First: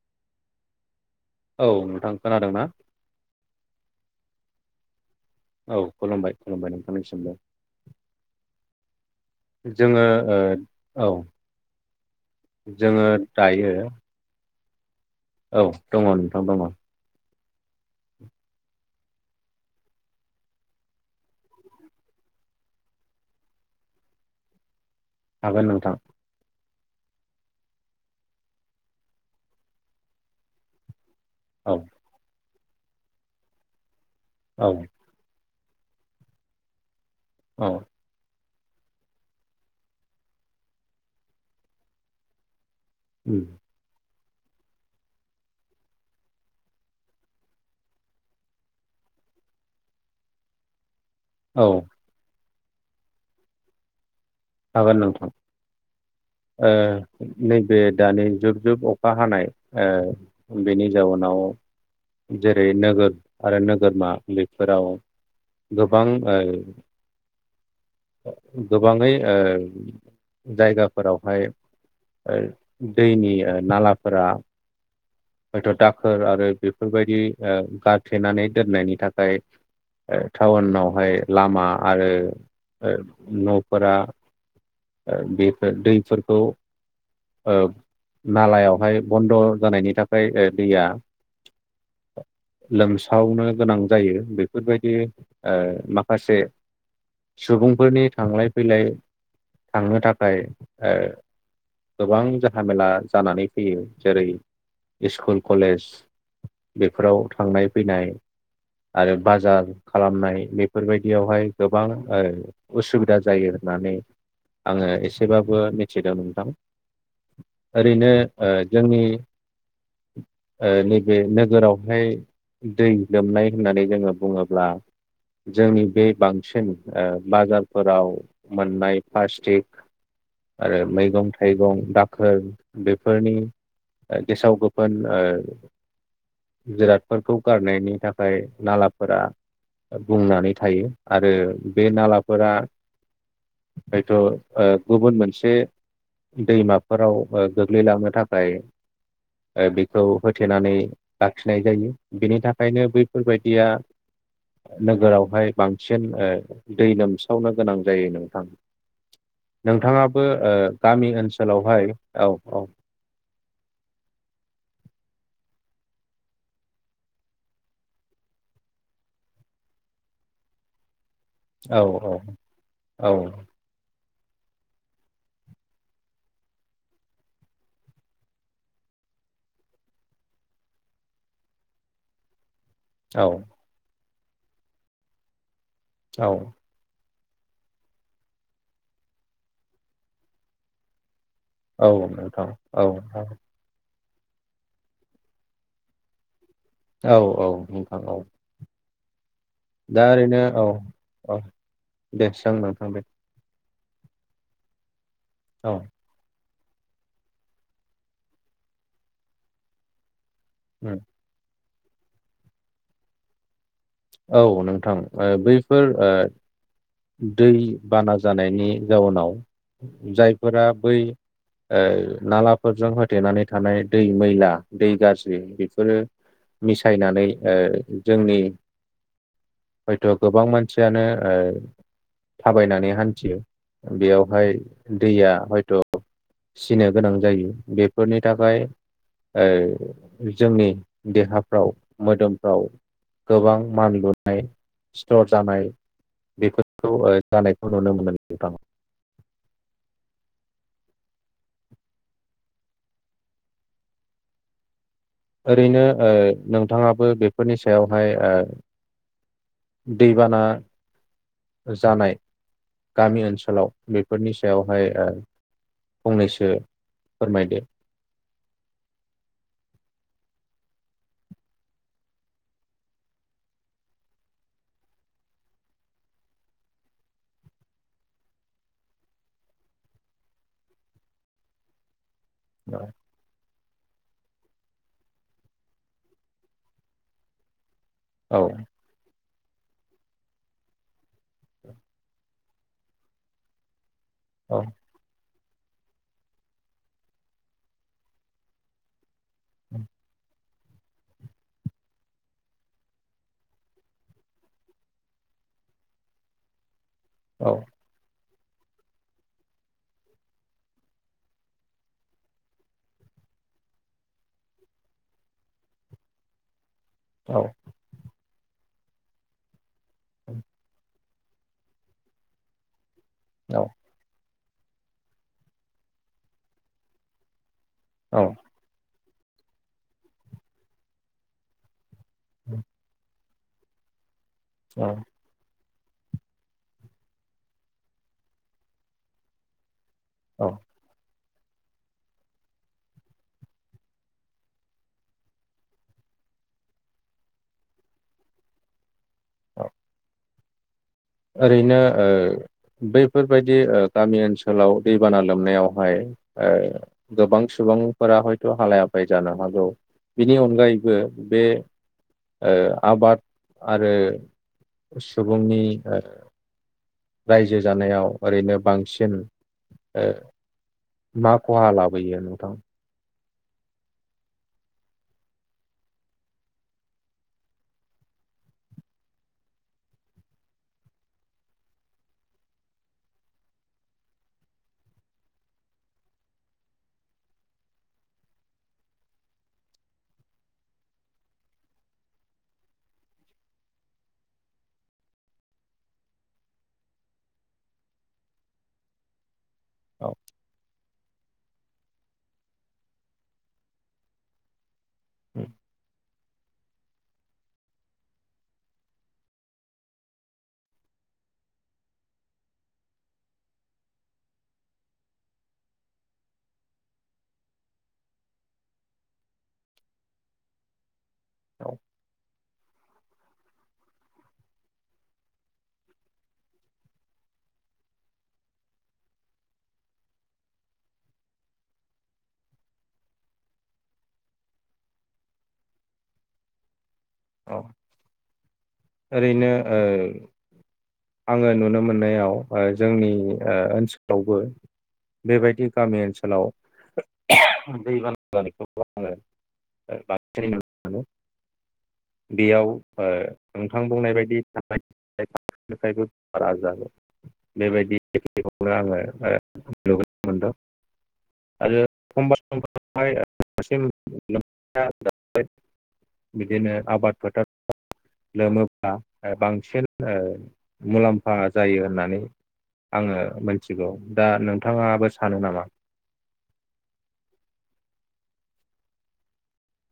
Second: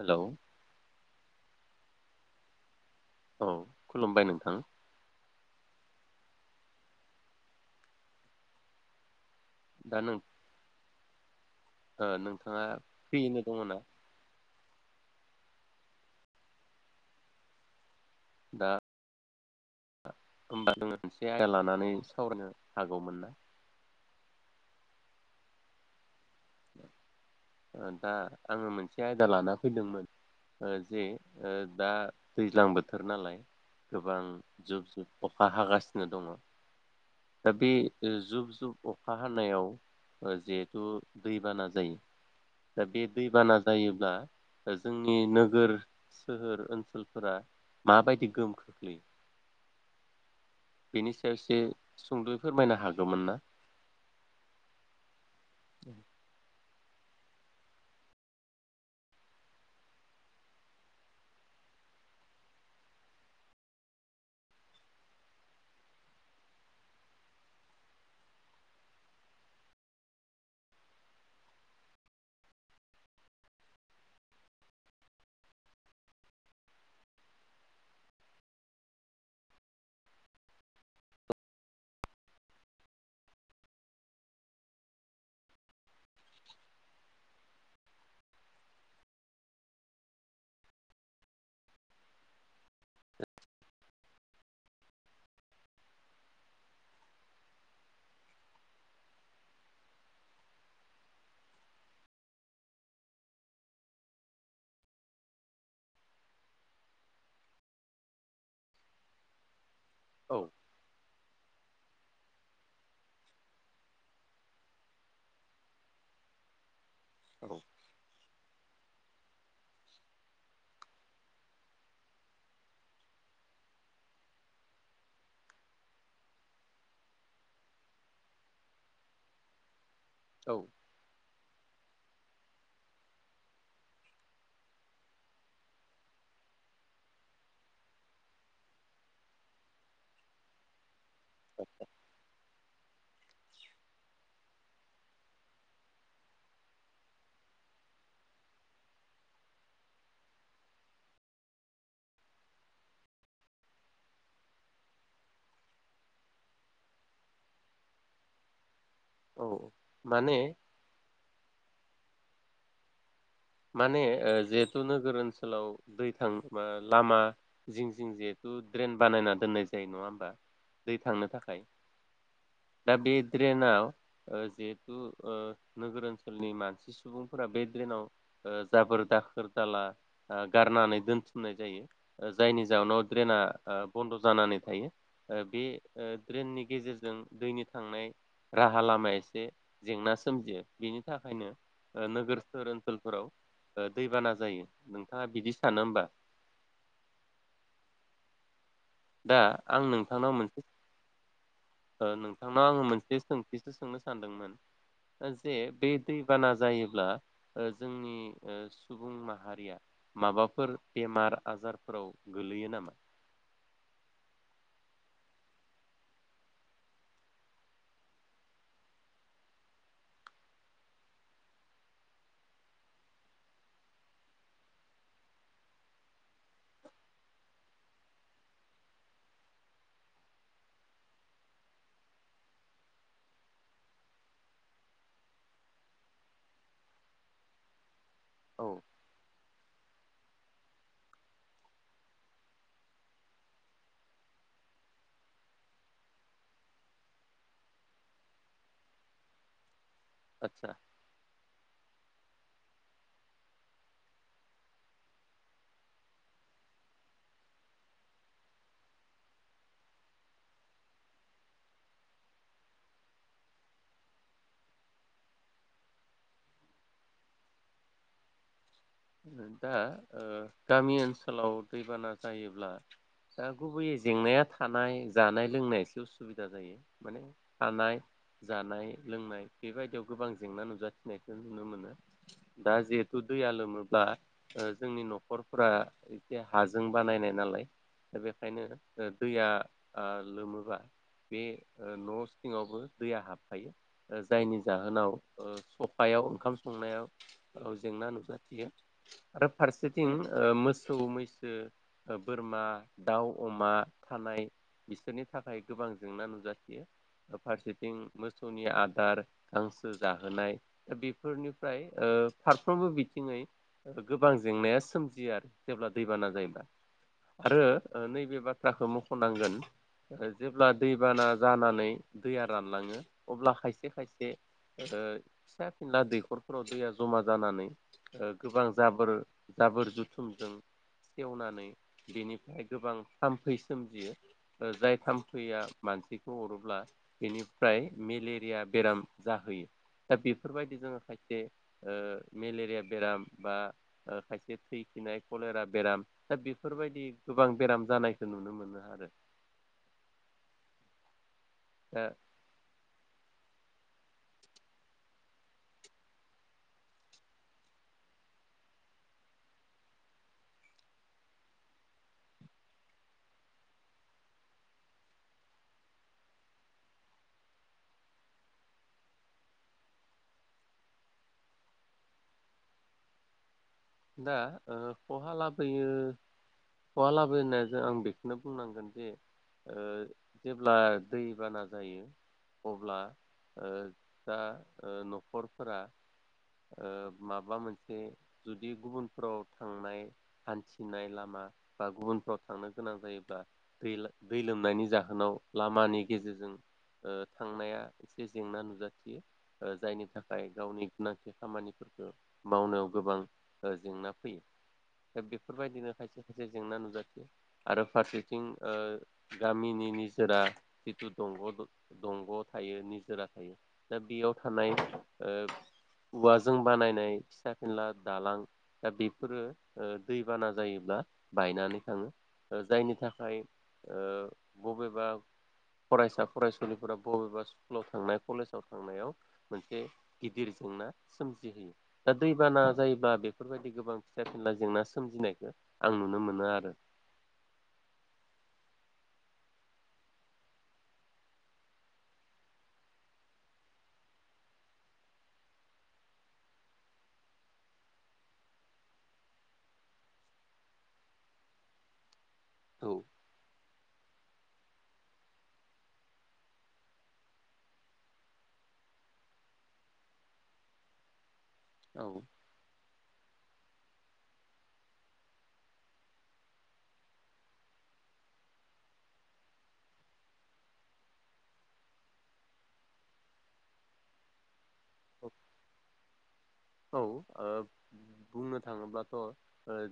Hello. औ नोंथां खोनादोंना? औ खुलुमबाय नोंथां। औ खुलुमबाय खुलुमबाय नोंथांनिसिमबो। दा जोङो नों ओ औ। ओ नोंथाङा जोङो फ्रियैनो दङ दायो ना? औ दङ नोंथां दङ। दा होमबा नोङो मोनसे आयदा लानानै सावरायनो हागौमोन ना? हागोन नोंथां। दा आङो मोनसे आयदा लाना फैदोंमोन ओ जे ओ औ दा दैज्लां बोथोर नालाय। गोबां औ जुब जुब अ हा हागासिनो दङ। औ दाबि ओ जुब जु अखा हानायाव ओ जिहेथु दैबाना जायो। दा बे उम दैबाना जायोब्ला जोंनि नोगोर सोहोर ओनसोलफोरा माबायदि गोहोम खोख्लैयो। बेनि सायावसे औ एसे सुंद' फोरमायनो हागौमोन ना? हागोन नोंथां। ओ नैबे दानि जुब जुब अखा हानाय ओ बेनि जाउोनाव जेरै नोगोर आरो नोगोरमा बेफोराव गोबां ओ गोबाङै ओ जायगाफोरावहाय ओ दैनि ओ नालाफोरा हायथ' दाखोर आरो बेफोरबायदि गारथेनानै दोननायनि थाखाय ओ टाउनावहाय लामा आरो ओ न'फोरा ओ बेफोर दैफोरखौ ओ नालायावहाय बन्द' जानायनि थाखाय ओ दैया लोमसावनो गोनां जायो बेफोरबायदि ओ माखासे सुबुंफोरनि थांलाय फैलाय थांनो थाखाय ओ गोबां जाहामेला जानानै फैयो जेरै स्कुल कलेज बेफोराव थांनाय फैनाय आरो बाजार औ खालामनाय बेफोरबायदि बेयावहाय गोबां ओ उसुबिदा जायो होननानै आङो एसेबाबो मिथिदों नोंथां औ ओरैनो ओ जोंनि ओ नैबे नोगोरावहाय दै लोमनाय होननानै जोङो बुङोब्ला जोंनि बे बांसिन ओ बाजारफोराव मोननाय प्लासटिक औ आरो मैगं थाइगं। दाखोर बेफोरनि ओ गेसाव गोफोन ओ जिरादफोरखौ गारनायनि थाखाय नालाफोरा बुंनानै थायो। आरो बे नालाफोरा हयथ' ओ गुबुन मोनसे दैमाफोराव ओ गोग्लैलांनो थाखाय ओ बेखौ होथेनानै लाखिनाय जायो बिनि थाखायनो बैफोरबायदिया नोगोरावहाय बांसिन ओ दै लोमसावनो गोनां जायो नोंथां। औ नोंथाङाबो माने ओ गामि ओनसोलावहाय औ औ माने ओ जिहेथु नोगोर ओनसोलाव दै थां मा लामा जिं जिं जिहेथु ड्रेन बानायना दोननाय जायो नङा होमबा। दै थांनो थाखाय औ दा बे ड्रेनाव ओ जिहेथु ओ नोगोर ओनसोलनि मानसि सुबुंफोरा बे ड्रेनाव ओ जाबोर दाखोर दाला ओ गारनानै दोनथुमनाय जायो। जायनि जाउनाव औ ड्रेना बन्द जानानै थायो। ओ बे ओ औ ड्रेननि गेजेरजों दैनि थांनाय राहा लामाया एसे जेंना सोमजियो। बेनि थाखायनो ओ नोगोर सोहोर ओं ओनसोल दैबाना जायो। नोंथाङा बिदि सानो होमबा? औ औ नंखागौ। दा आं दा नोंथांनाव ओरैनो मोनसे औ औ ओ दे सों नोंथांनाव आङो नोंथां दे मोनसे सों थिसो सोंनो सानदोंमोन। ओ जे औ बे दै बाना जायोब्ला ओ जोंनि ओ सुबुं माहारिया माबाफोर उम बेमार आजार फोराव गोलैयो नामा? औ नोंथां ओ बैफोर ओ दै बाना जानायनि जाउनाव जायफोरा बै ओ नालाफोरजों होथेनानै थानाय दै मैला दै गाज्रि बेफोरो मिसायनानै ओ जोंनि हयथ' गोबां मानसियानो ओ थाबायनानै हान्थियो। बेयावहाय दैया हयथ' सिनो गोनां जायो बे फोरनि औ थाखाय ओ जोंनि देहाफ्राव मोदोमफ्राव गोबां मानलुनाय सिथर जानाय बेफोरखौ ओ जानायखौ नुनो मोनो नोंथां। आथसा ओरैनो ओ नोंथाङाबो बेफोरनि सायावहाय ओ दैबाना जानाय गामि ओनसोलाव बेफोरनि सायावहाय ओ फंनैसो फोरमायदो। दा ओ गामि ओनसोलाव दैबाना जायोब्ला दा गुबैयै जेंनाया थानाय जानाय लोंनाय एसे उसुबिदा जायो। माने थानाय जानाय लोंनाय बेबायदियाव गोबां जेंना नुजाथिनायखौ नुनो मोनो। दा औ जिहेथु दैया लोमो ब्ला ओ जोंनि न'खरफोरा एसे हाजों बानायनाय नालाय। दा औ बेखायनो ओ दैया ओ लोमोबा बे ओ न' सिङावबो दैया हाबफायो। ओ जायनि औ जाहोनाव सफायाव ओंखाम संनायाव जेंना नुजाथियो आरो फारसेथिं मोसौ मैसो बोरमा दाउ अमा थानाय बिसोरनि थाखाय गोबां जेंना नुजाथियो। औ फारसेथिं मोसौनि आदार गांसो जाहोनाय बेफोरनिफ्राय फारफ्रोमबो बिथिंङै गोबां जेंनाया सोमजियो आरो जेब्ला दैबाना जायोब्ला औ आरो नैबे बाथ बाथ्राखौ मखनांगोन जेब्ला दै दैबाना जानानै दैया रानलाङो अब्ला औ खायसे खायसे ओ फिसा फिनला दैखरफोराव दैया जमा जानानै ओ औ गोबां जाबोर जाबोर जुथुमजों सेवनानै बेनिफ्राय गोबां थामफै सोमजियो ओ जाय थामफैया मानसिखौ अरोब्ला बेनिफ्राय मेलेरिया बेराम जाहोयो दा औ बेफोरबायदि जोंङो ओ मेलेरिया बेराम बा खायसे थैखिनाय कलेरा बेराम दा बेफोरबायदि गोबां बेराम जानायखौ नुनो मोनो आरो औ ओरैनो दा ओ बैफोर बेबायदि गामि ओनसोलाव दैबाना लोमनायावहाय गोबां सुबुंफोरा हयथ हालाय हाफाय जानो हागौ बिनि अनगायैबो बे आबाद आरो सुबुंनि औ रायजो जानायाव ओरैनो बांसिन मा खहा लाबोयो नोंथां दा खहा लाबोयो खहा लाबोनायाथ आं बेखौनो बुंनांगोन जे जेब्ला दैबाना जायो अब्ला दा नखरफोरा माबा मोनसे जु जुदि गुबुनफ्राव थांनाय हान्थिनाय लामा बा गुबुनफ्राव थांनो गोनां जायोब्ला दै दै लोमनायनि जाहोनाव लामानि गेजेरजों थांनाया एसे जेंना नुजाथियो ओ जायनि औ थाखाय गावनि मोनसे खामानिफोरखौ मावनायाव गोबां जेंना फैयो दा बेफोरबायदिनो खायसे खायसे जेंना नुजाथियो आरो फारसेथिं गामिनि निजोरा जिथु दंग‌ दंग थायो निजोरा थायो दा बेयाव थानाय औवाजों बानायनाय फिसा फिनला दालां दा बेफोरो दैबाना जायोब्ला औ बायनानै थांङो जायनि थाखाय बबेबा फरायसा फरायसुलिफोरा बबेबा स्कुलाव थांनाय कलेजाव थांनायाव मोनसे गिदिर जेंना सोमजिहोयो दा दैबाना जायो बा बेफोरबायदि गोबां फिसा फिनला जेंना सोमजिनायखौ आं नुनो मोनो आरो औ ओरैनो ओ आंङो नुनो मोननायाव जोंनि ओनसोलावबो बेबायदि गामि ओनसोलाव दैबाना जानायखौ आंङो बांसिनै नुनो मोनो बेयाव ओ नोंथा बुंनाय बामदि [unintelligible] आरो औ एखमबा एखमबा [unintelligible] बिदिनो आबाद फोथार [unintelligible] लोमोब्ला बांसिन ओ मुलाम्फा जायो होननानै आङो मोनथिगौ दा नों नोंथाङाबो सानो नामा औ ओ बुंनो थाङोब्लाथ'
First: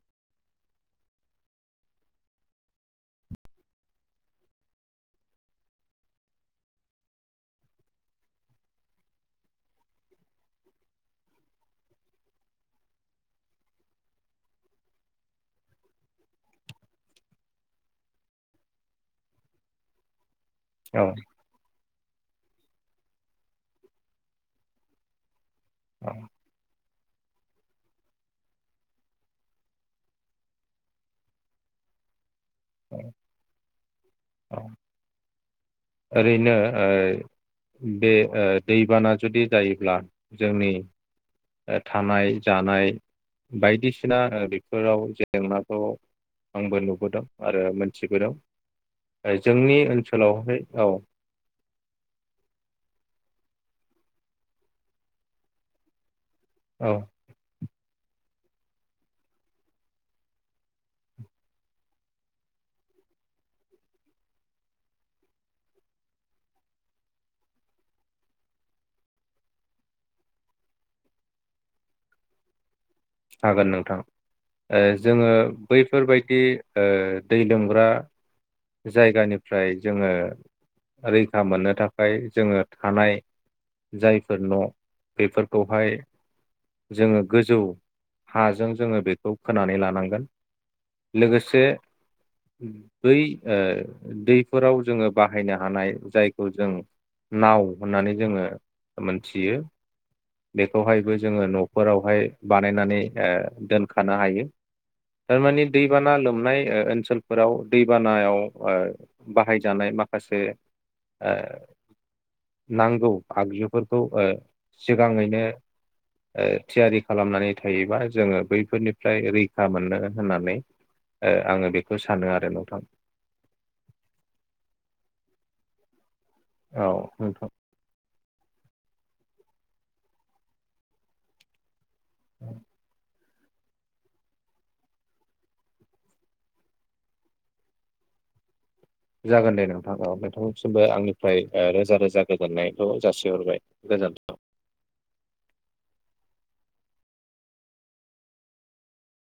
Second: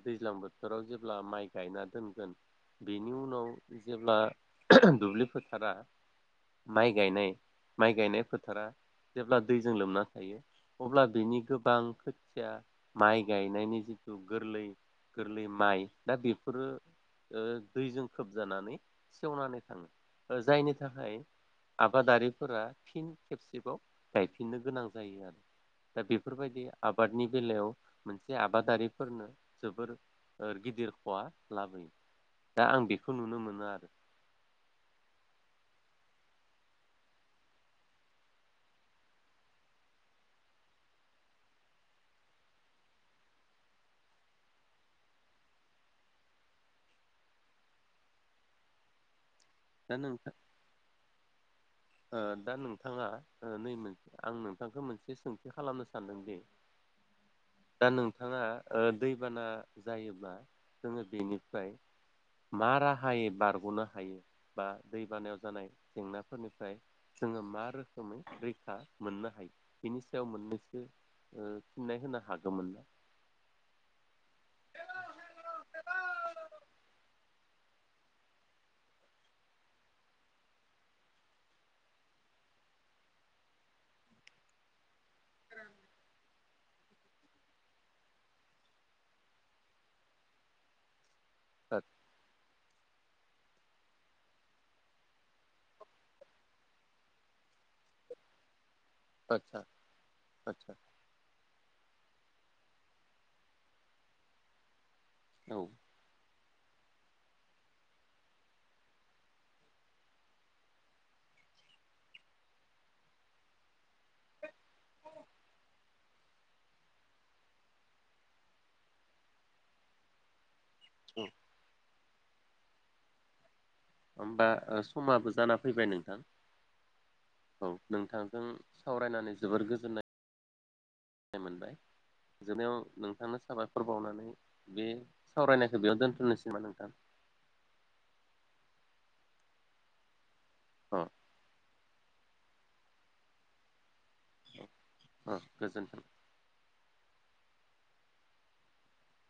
दैज्लां बोथोराव जेब्ला माइ गायना दोनगोन बेनि उनाव जेब्ला दुब्लि फोथारा माइ गायनाय माइ गायनाय फोथारा जेब्ला दैजों लोमना थायो अब्ला बिनि गोबां खोथिया माइ गायनायनि जिथु गोरलै-गोरलै माइ दा बेफोरो ओ दैजों खोबजानानै सेवनानै थाङो ओ जायनि औ थाखाय आबादारिफोरा फिन खेबसेबाव गायफिननो गोनां जायो आरो दा औ बेब आबादनि बेलायाव मोनसे आबादारिफोरनो जोबोर ओर गिदिर खहा लाबोयो दा आं औ बेखौ नुनो मोनो आरो [inaudible] ओरैनो ओ बे ओ दैबाना जुदि जायोब्ला जोंनि ओ थानाय जानाय बायदिसिना बेफोराव जेंनाखौ आंबो नुबोदों आरो मोनथिबोदों जोंनि दा नोंथां ओनसोलावहाय ओ दा नोंथाङा ओ नै मोनस आं नोंथांखौ मोनसे सोंथि खालामनो सानदों दे औ दा नोंथाङा ओ दैबाना जायोब्ला जोङो बेनिफ्राय मा राहायै बारग'नो हायो बा दैबानायाव जानाय जेंनाफोरनि फ्राय जोङो मा रोखोमै रैखा मोननो हायो बिनि सायाव ओ मोननैसो फिन्नाय होनो हागौमोन ना हागोन नोंथां ओ जोङो बैफोरबायदि दै लोमग्रा जायगानिफ्राय जोङो रैखा मोननो थाखाय जोङो थानाय जायफोर न बेफोरखौहाय जोङो गोजौ हाजों जोङो बेखौ खोनानै लानांगोन लोगोसे बै ओ दैफोराव जोङो बाहायनो हानाय जायखौ जों नाव होननानै जोङो मोनथियो आदसा आदसा बेखौहायबो जोङो न'फोराव हाय बानायनानै दोनखानो हायो औ थारमाने दैबाना लोमनाय ओ ओनसोलफोराव दैबानायाव ओ बाहायजानाय माखासे ओ नांगौ आगजुफोरखौ ओ सिगाङैनो ओ थियारि खालामनानै थायोबा जोङो बैफोरनिफ्राय रैखा मोननो होननानै औ ओ आङो बेखौ सानो आरो नोंथां होमबा समाबो जाना फैबाय नोंथां औ नोंथां औ नोंथांजों सावरायनानै जोबोर गोजोननाय [unintelligible] बाय जबनायाव नोंथांनो साबायखर बावनानै बे सावरायनायखौ बेयाव दोनथनोसैबा नोंथां जागोन दे नोंथा [unintelligible] सिमबो अ आंनिफ्राय ओ रोजा रोजा गोजोननायखौ जासिहरबाय गोजोन अ गोजोन्थों